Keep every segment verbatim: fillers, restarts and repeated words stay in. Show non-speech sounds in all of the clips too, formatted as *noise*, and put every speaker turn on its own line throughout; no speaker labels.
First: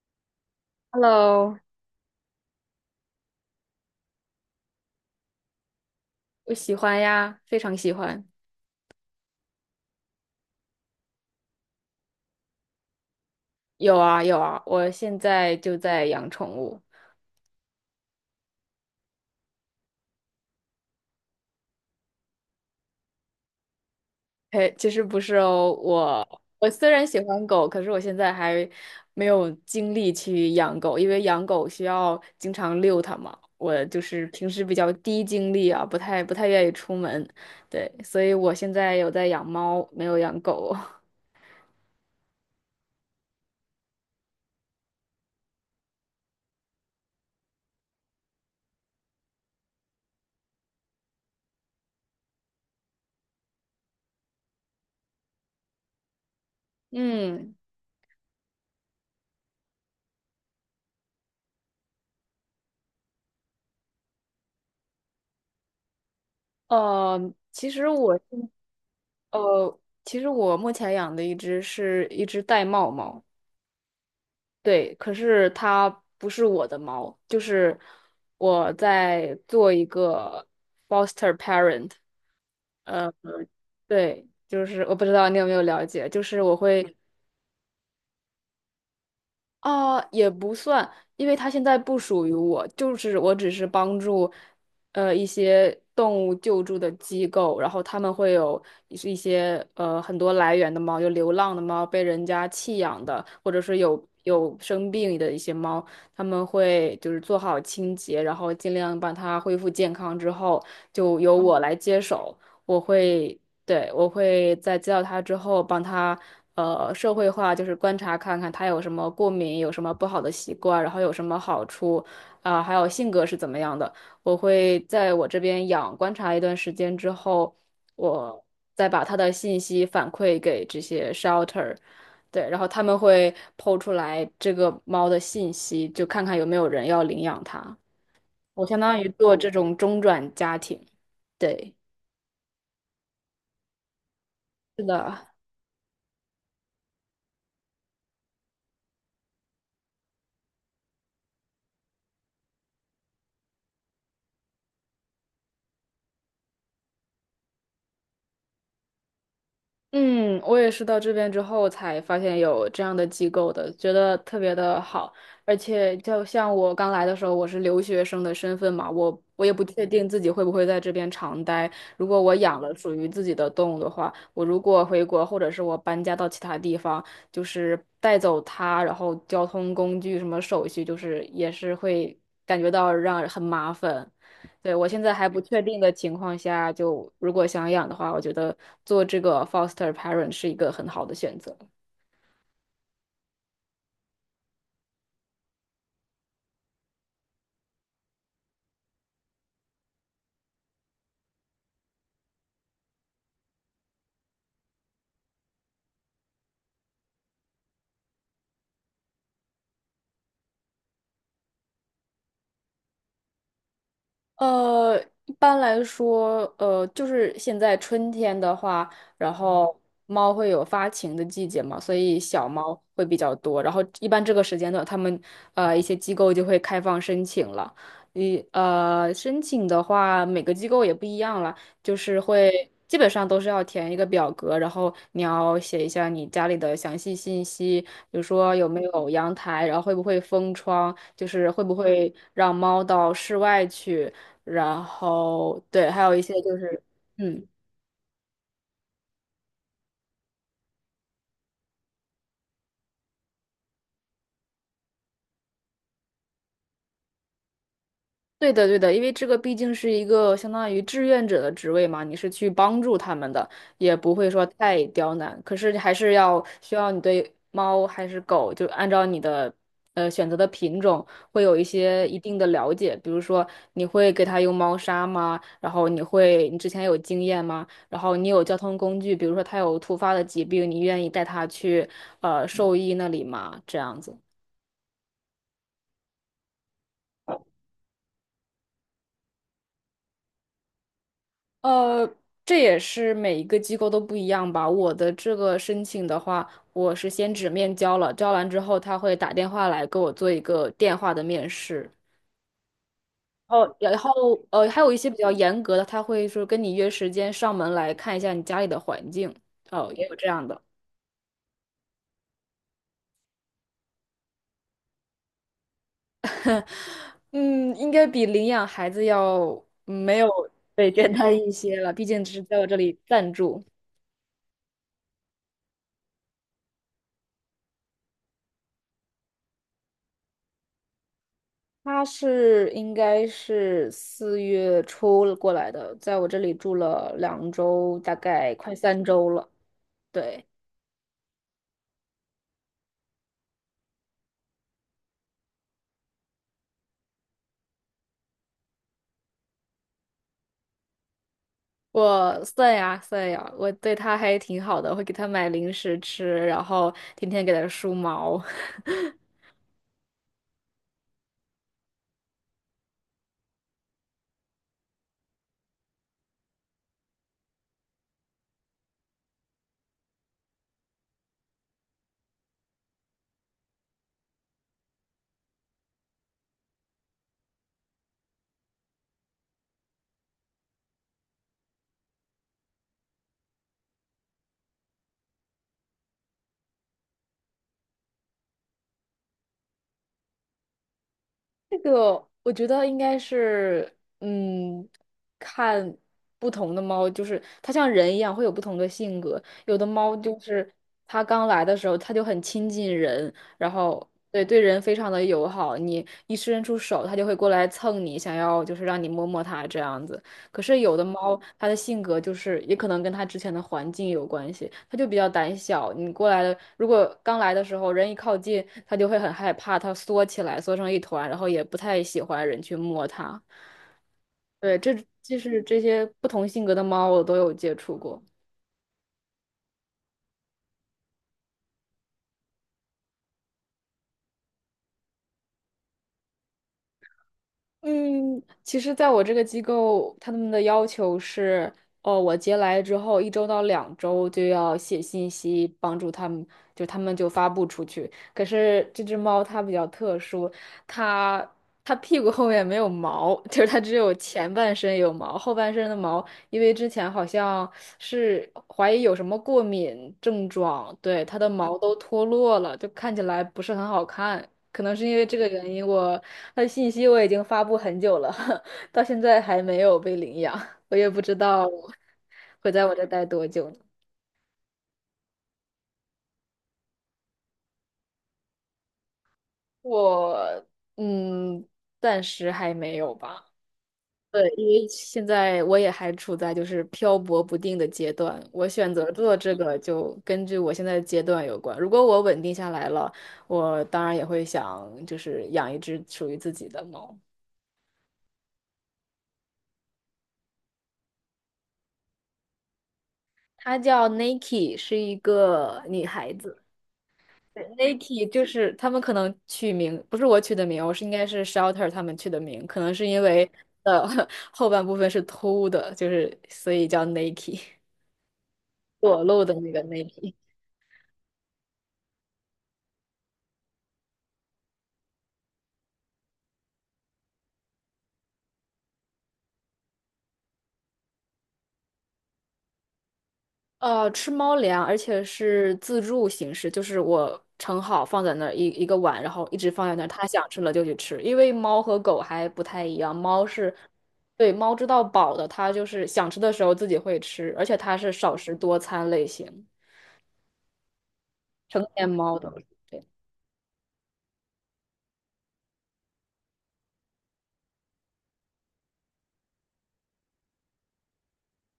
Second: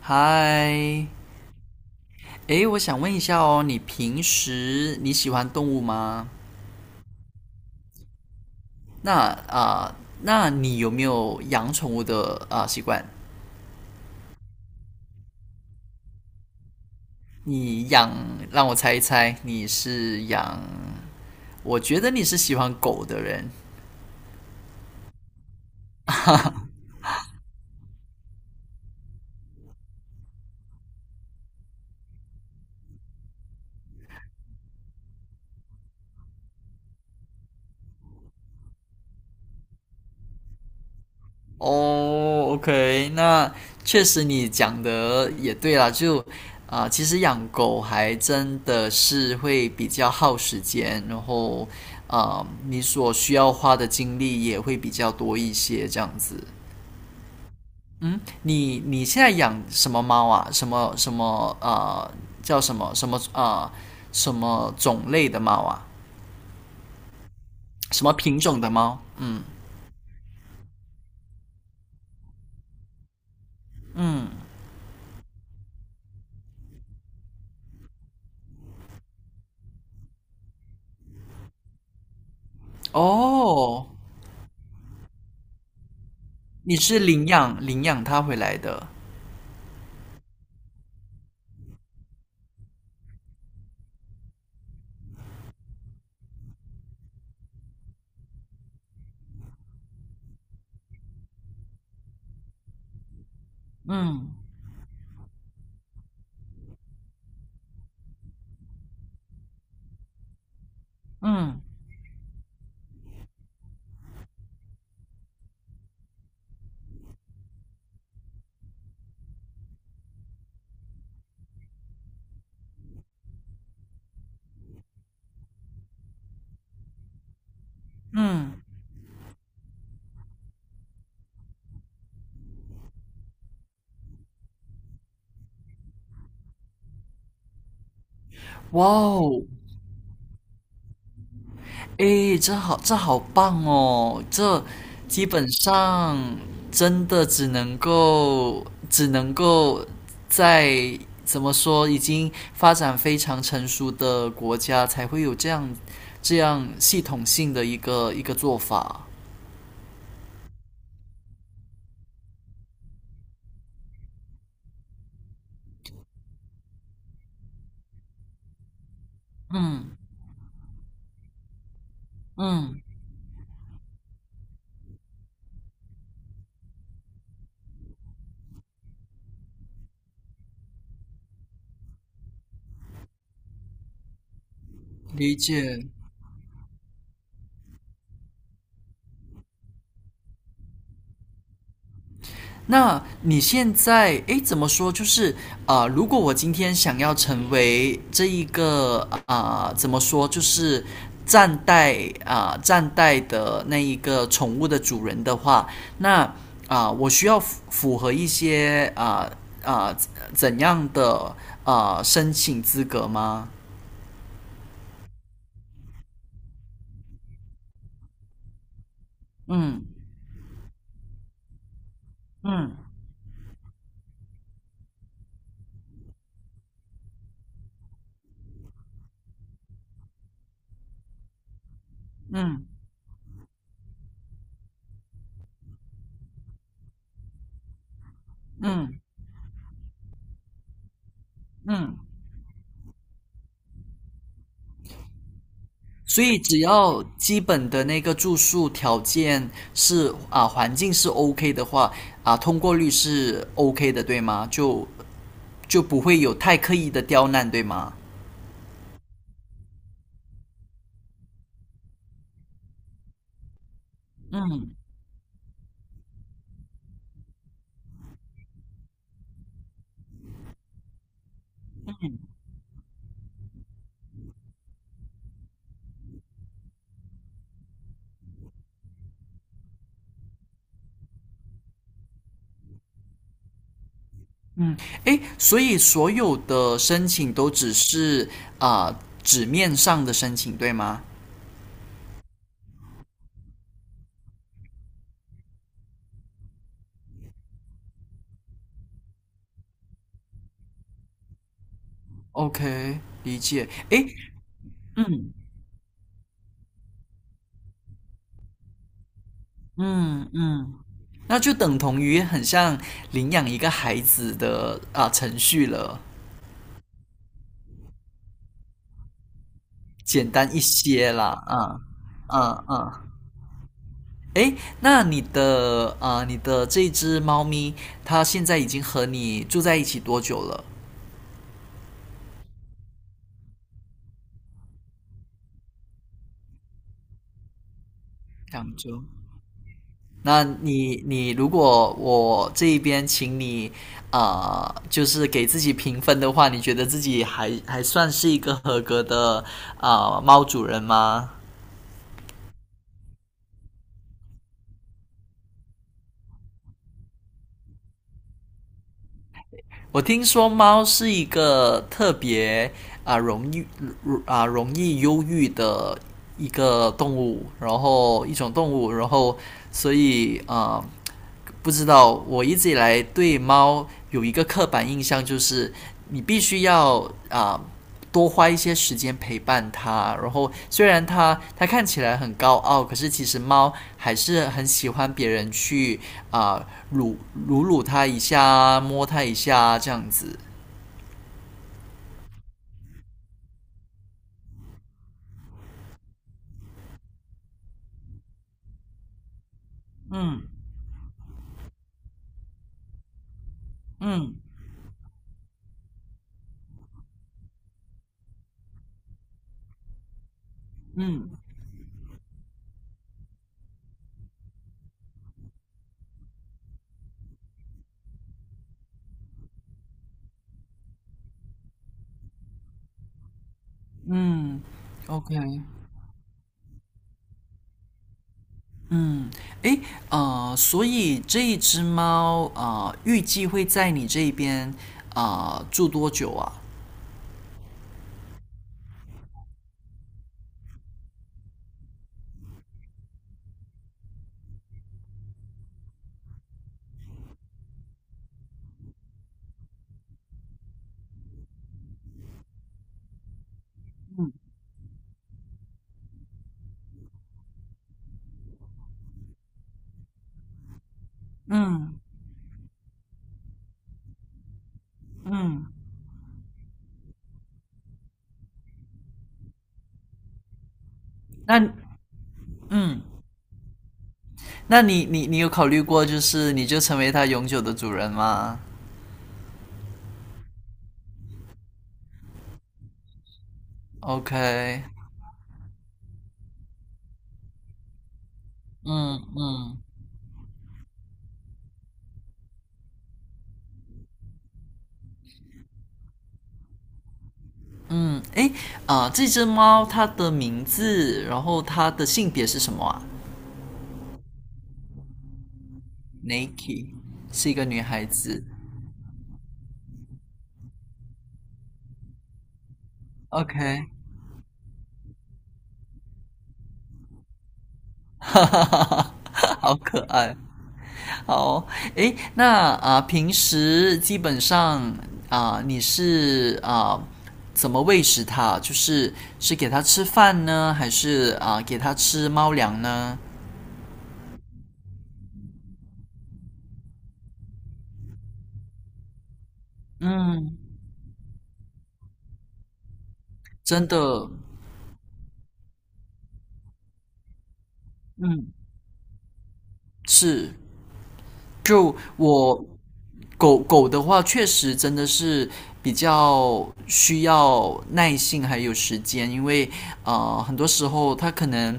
嗨，
Hello，
诶，我想问一下哦，你平时你喜欢动物吗？
我喜欢呀，非常喜欢。
那啊、呃那你有没有养宠物的啊、呃习惯？
有啊有啊，我现在就在养宠物。
你养，让我猜一猜，你是养？我觉得你是喜欢狗的人。
嘿，其实不是哦，我我虽然喜欢狗，可是我现在还没有精力去养狗，因为养狗需要经常遛它嘛。我就是平时比较低精力啊，不太不太愿意出门，对，所以我现在有在养猫，没有养狗。*laughs*
哦，OK，那确实你讲的也对啦，就啊、其实养狗还真的是会比较耗时间，然后啊、你所需要花的精力也会比较多一些，这样子。
嗯，
嗯，你你现在养什么猫啊？什么什么呃，叫什么什么呃，什么种类的猫啊？
呃，其实
什么
我
品
现，
种的猫？嗯
呃，其实我目前养的一只是一只玳瑁猫，
嗯，
对，可是它不是我的猫，就是我在做一个 foster parent。呃，
哦，
对，就是我不知道你有没有了解，就是我
你
会
是领养领养它回来的。
啊，也不算，因为它现在不属于我，就是我只是帮助，呃，一些动物救助的机构，然后他们会有一些呃很多来源的猫，有流浪的猫，被人家弃养的，或者是有
嗯
有生病的一些猫，他们会就是做好清洁，然后尽量把它恢复健康之后，就由我
嗯
来接手，我会对，我会在接到他之后，帮他呃社会化，就是观察看看他有什么过敏，有什么不好的习惯，然后有什么好处，啊、还有性格是怎么样的。我会在我这边养观察一段时间之后，我
嗯，
再把他的信息反馈给这些 shelter，对，然后他们会抛出来这个猫的信息，就看看有没有人要领养它。我相
哇
当于做
哦，
这种中转家庭，对，
诶，这好，这好棒哦！这
是
基
的。
本上真的只能够，只能够在，怎么说，已经发展非常成熟的国家才会有这样这样系统性的一个一个做法。
嗯，我也是到这边之后才发现有这样的机构的，觉得特别的好。而且就像我刚来的时候，我是留学生的身份嘛，我我也不确
嗯
定自己会不会在这边常待。如果我养了
嗯，
属于自己的动物的话，我如果回国或者是我搬家到其他地方，就是带走它，然后交通工具什么手续，就是也是会感觉到让人很麻烦。对，我现在还
理
不确定
解。
的情况下，就如果想养的话，我觉得做这个 foster parent 是一个很好的选择。
那你现在，诶，怎么说？就是啊、呃如果我今天想要成为这一个，啊、呃怎么说？就是站代啊、呃站代的那一个宠物的主人的话，那啊、呃我需要符合一些啊啊、呃呃怎样的啊、呃申请资格吗？
呃，一般来说，呃，就是现在春天的话，然后猫会有发情的季节嘛，所以小
嗯
猫会比较多。然后一般这个时间段，他们呃一些机构就会开放申请了。你呃，申请的话，每个机构也不一样了，就是
嗯
会基本上都是要填一个表格，然后你要写一下你家里的详细信息，比如说有没
嗯
有阳台，然后会不会封窗，就
嗯嗯。嗯
是会不会
嗯，
让猫到室外去，然后对，还有一
所
些
以
就
只
是，
要基
嗯，
本的那个住宿条件是啊环境是 OK 的话，啊，通过率是 OK 的，对吗？就就不会有太刻意的刁难，对吗？
对的，对的，因为这个毕竟是一个相当于志愿者的职位嘛，你是去帮助他们的，也不会说太刁难，可是还是要需要你对猫还是狗，就按照你的呃选择的品种，会有一些一定的了解，比如说你会给它用猫砂吗？然后你会，你之前有经验吗？然后你有交通工具，比如说它有突发的疾病，你愿意带它去呃兽医那里吗？这样子。
嗯，诶，所以所有的申请都只是啊纸面上的申请，对吗
呃，这也是每一个机构都不一样吧。我的这个申请的话，我是先纸面交了，交完之后他会打电话来给我做一个电话的面试。
？OK，理解。
哦，然
诶，
后呃，还有一些比较
嗯
严格的，他会说跟你约时间上门来看一下你家里的环境。哦，也有这
嗯
样的。
嗯，那就等同于很像领养一个孩子的啊程序了。
嗯，应该比领养孩子要嗯没有，
简单一
对，简
些
单
啦，
一些
嗯
了，毕竟只是在
嗯
我这
嗯。
里暂住。
诶，那你的，呃，你的这只猫咪，它现在已经和你住在一起多久了？
他是应该是四月初了过来的，在我这里住了两周，大概快
两
三
周。
周了。对，
那你，你如果我这一边请你，呃，就是给自己评分的话，你觉得自己还还算是一个合格的呃猫主人吗？
我算呀算呀，我对他还挺好的，会给他买零食吃，然后天天给他梳毛。*laughs*
我听说猫是一个特别啊、呃容易啊、呃容易忧郁的一个动物，然后一种动物。然后所以啊、呃不知道，我一直以来对猫有一个刻板印象，就是你必须要啊、呃多花一些时间陪伴它。然后虽然它它看起来很高傲，可是其实猫还是很喜欢别人去啊撸撸撸它一下，摸它一下，这样子。
这个我觉得应该是，嗯，看不同的猫，就是它像人一样会有不同的性格。有的猫就
嗯
是它刚来的时候，它就很亲近人，然后
嗯
对，对人非常的友好，你一伸出手，它就会过来蹭你，想要就是让你摸摸它这样子。可是有的
嗯
猫，它的性格就是也可能跟它之前的环境有关系，它就比较胆小。你过来的，如果刚来的时候人一靠近，它就会很害怕，它缩起来，缩成一团，然后也不太喜欢人去摸它。
嗯
对，这
，OK，
就是这些不同性格的猫，我都有接触过。
嗯，诶，呃，所以这一只猫，啊、呃，预计会在你这边啊、呃住多久啊？
嗯，其实，在我这个机构，他们的要求是，哦，我接来之后一周到两周就要写信息，帮助他们，就他们就发布出去。可是这只猫它比较特殊，它它屁股后面没有毛，*laughs* 就是它只有前半身有毛，后半身的毛因为之前好像是怀疑有什么过敏症状，对，它的毛都
嗯
脱落了，就看起来不是很好看。可能是因为这个原
嗯，
因我，它的信息我已经发布很久了，*laughs* 到现在还没有被领养，我也不知道
那
会在我
嗯
这待多久呢。
那你你你有考虑过，就是你就成为它永久的主人吗
我嗯，暂时还没有吧。对，因
？OK，
为现在我也还处在就是漂泊不定的阶段，我选择
嗯
做这个
嗯
就根据我现在的阶段有关。如果我稳定下来了，我当然也会想就是养一只属于自己的猫，
嗯，诶，啊、这只猫它的名字，然后它的性别是什么啊
它叫 Nike，是一个女孩子。
？Nike 是一个
n
女
i
孩
k e 就
子。
是他们可能取名不是我取的名，我是应该是 Shelter 他们取的名，可能是因为
OK，
呃 *laughs* 后半部分是偷的，就是所以叫 Nike，
*laughs* 哈哈哈哈，
裸露的
*laughs*
那
好
个
可
Nike。
爱。好，诶，那啊、平时基本上啊、你是啊、怎么喂食它？就是是给它吃饭呢，还是啊、给它吃猫粮呢？
呃，吃猫粮，而且是自助形式，就是我盛好放在那儿一一个碗，然后一直放在那儿，它想
嗯，
吃了就去吃。因为猫和狗还不太一样，猫是，
真的，
对，猫知道饱的，它就是想吃的时候自己会吃，而且它是少食
嗯，
多餐类型，
是，
成
就
年猫都
我
是对。
狗狗的话，确实真的是比较需要耐性还有时间，因为呃，很多时候它可能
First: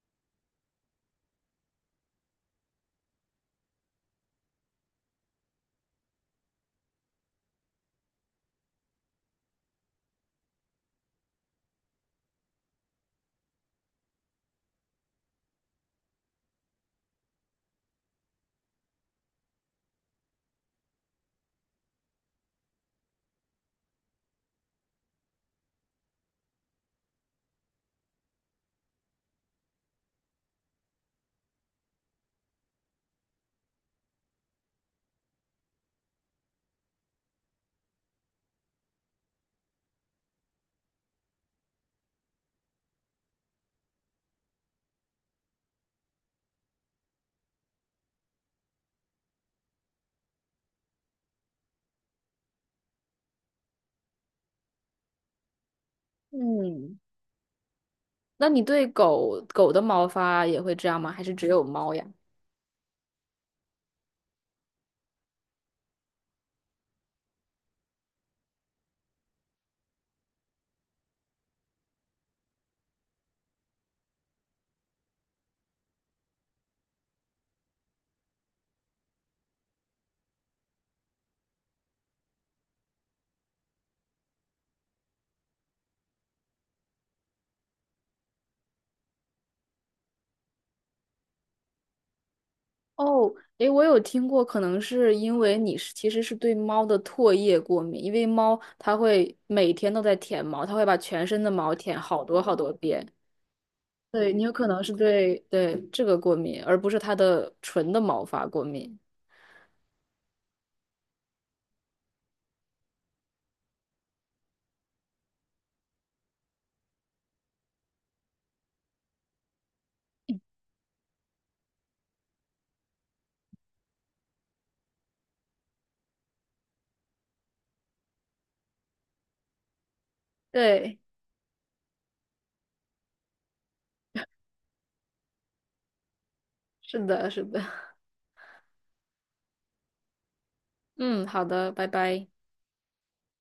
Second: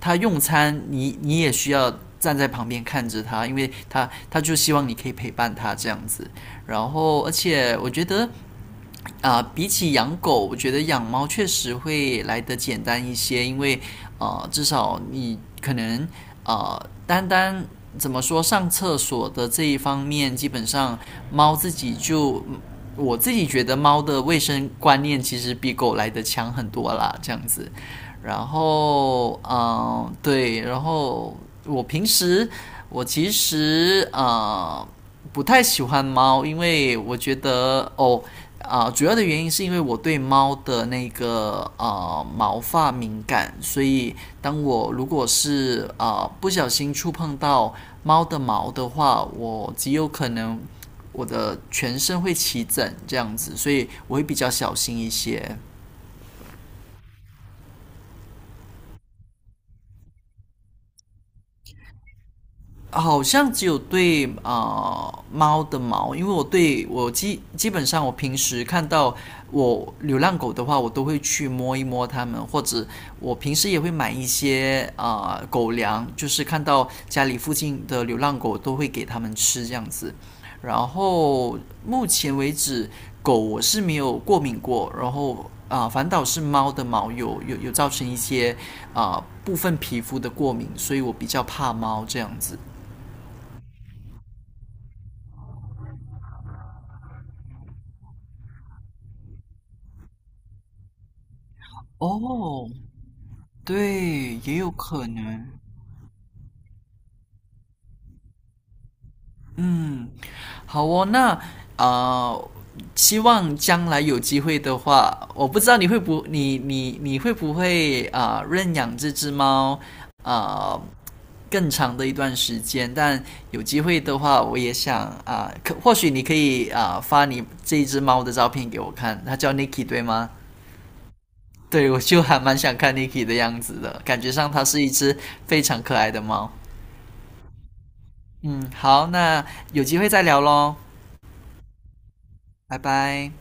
它用餐，你你也需要站在旁边看着它，因为它它就希望你可以陪伴它，这样子。然后，而且我觉得啊，比起养狗，我觉得养猫确实会来得简单一些，因为呃，至少你可能呃，单单怎么说上厕所的这一方面，基本上猫自己就，我自己觉得猫的卫生观念其实比狗来得强很多啦，这样子。然后，嗯、对。然后我平时实我其实啊呃不太喜欢猫，因为我觉得哦啊、呃主要的原因是因为我对猫的那个呃毛发敏感，所以当我如果是啊呃不小心触碰到猫的毛的话，我极有可能我的全身会起疹，这样子，所以我会比较小心一些。
嗯，那你对狗狗的毛发也会这样吗？还是只有猫呀？
好像只有对啊、呃猫的毛，因为我对我基基本上我平时看到我流浪狗的话，我都会去摸一摸它们，或者呃我平时也会买一些啊、呃狗粮，就是看到家里附近的流浪狗都会给它们吃，这样子。然后目前为止，狗我是没有过敏过，然后啊、呃反倒是猫的毛有有有造成一些啊、呃部分皮肤的过敏，所以我比较怕猫，这样子。
哦，诶，我有听过，可能是因为你是其实是对猫的唾液过敏，因为猫它会每天都在舔毛，它会把全身的毛舔好多好
哦，
多遍。对，
对，
你有
也
可
有
能是
可
对
能。
对这个过敏，而不是它的纯的毛发过敏。
嗯，好哦，那啊，希望将来有机会的话，我不知道你会不，你你你会不会啊、呃认养这只猫啊、呃更长的一段时间？但有机会的话，我也想啊、可或许你可以啊、发你这一只猫的照片给我看，它叫 Niki 对吗？
对，
对，我就还蛮想看 Niki 的样子的，感觉上它是一只非常可爱的猫。
是的，是的。*laughs*
嗯，好，那有机会再聊喽，
嗯，好的，拜拜。
拜拜。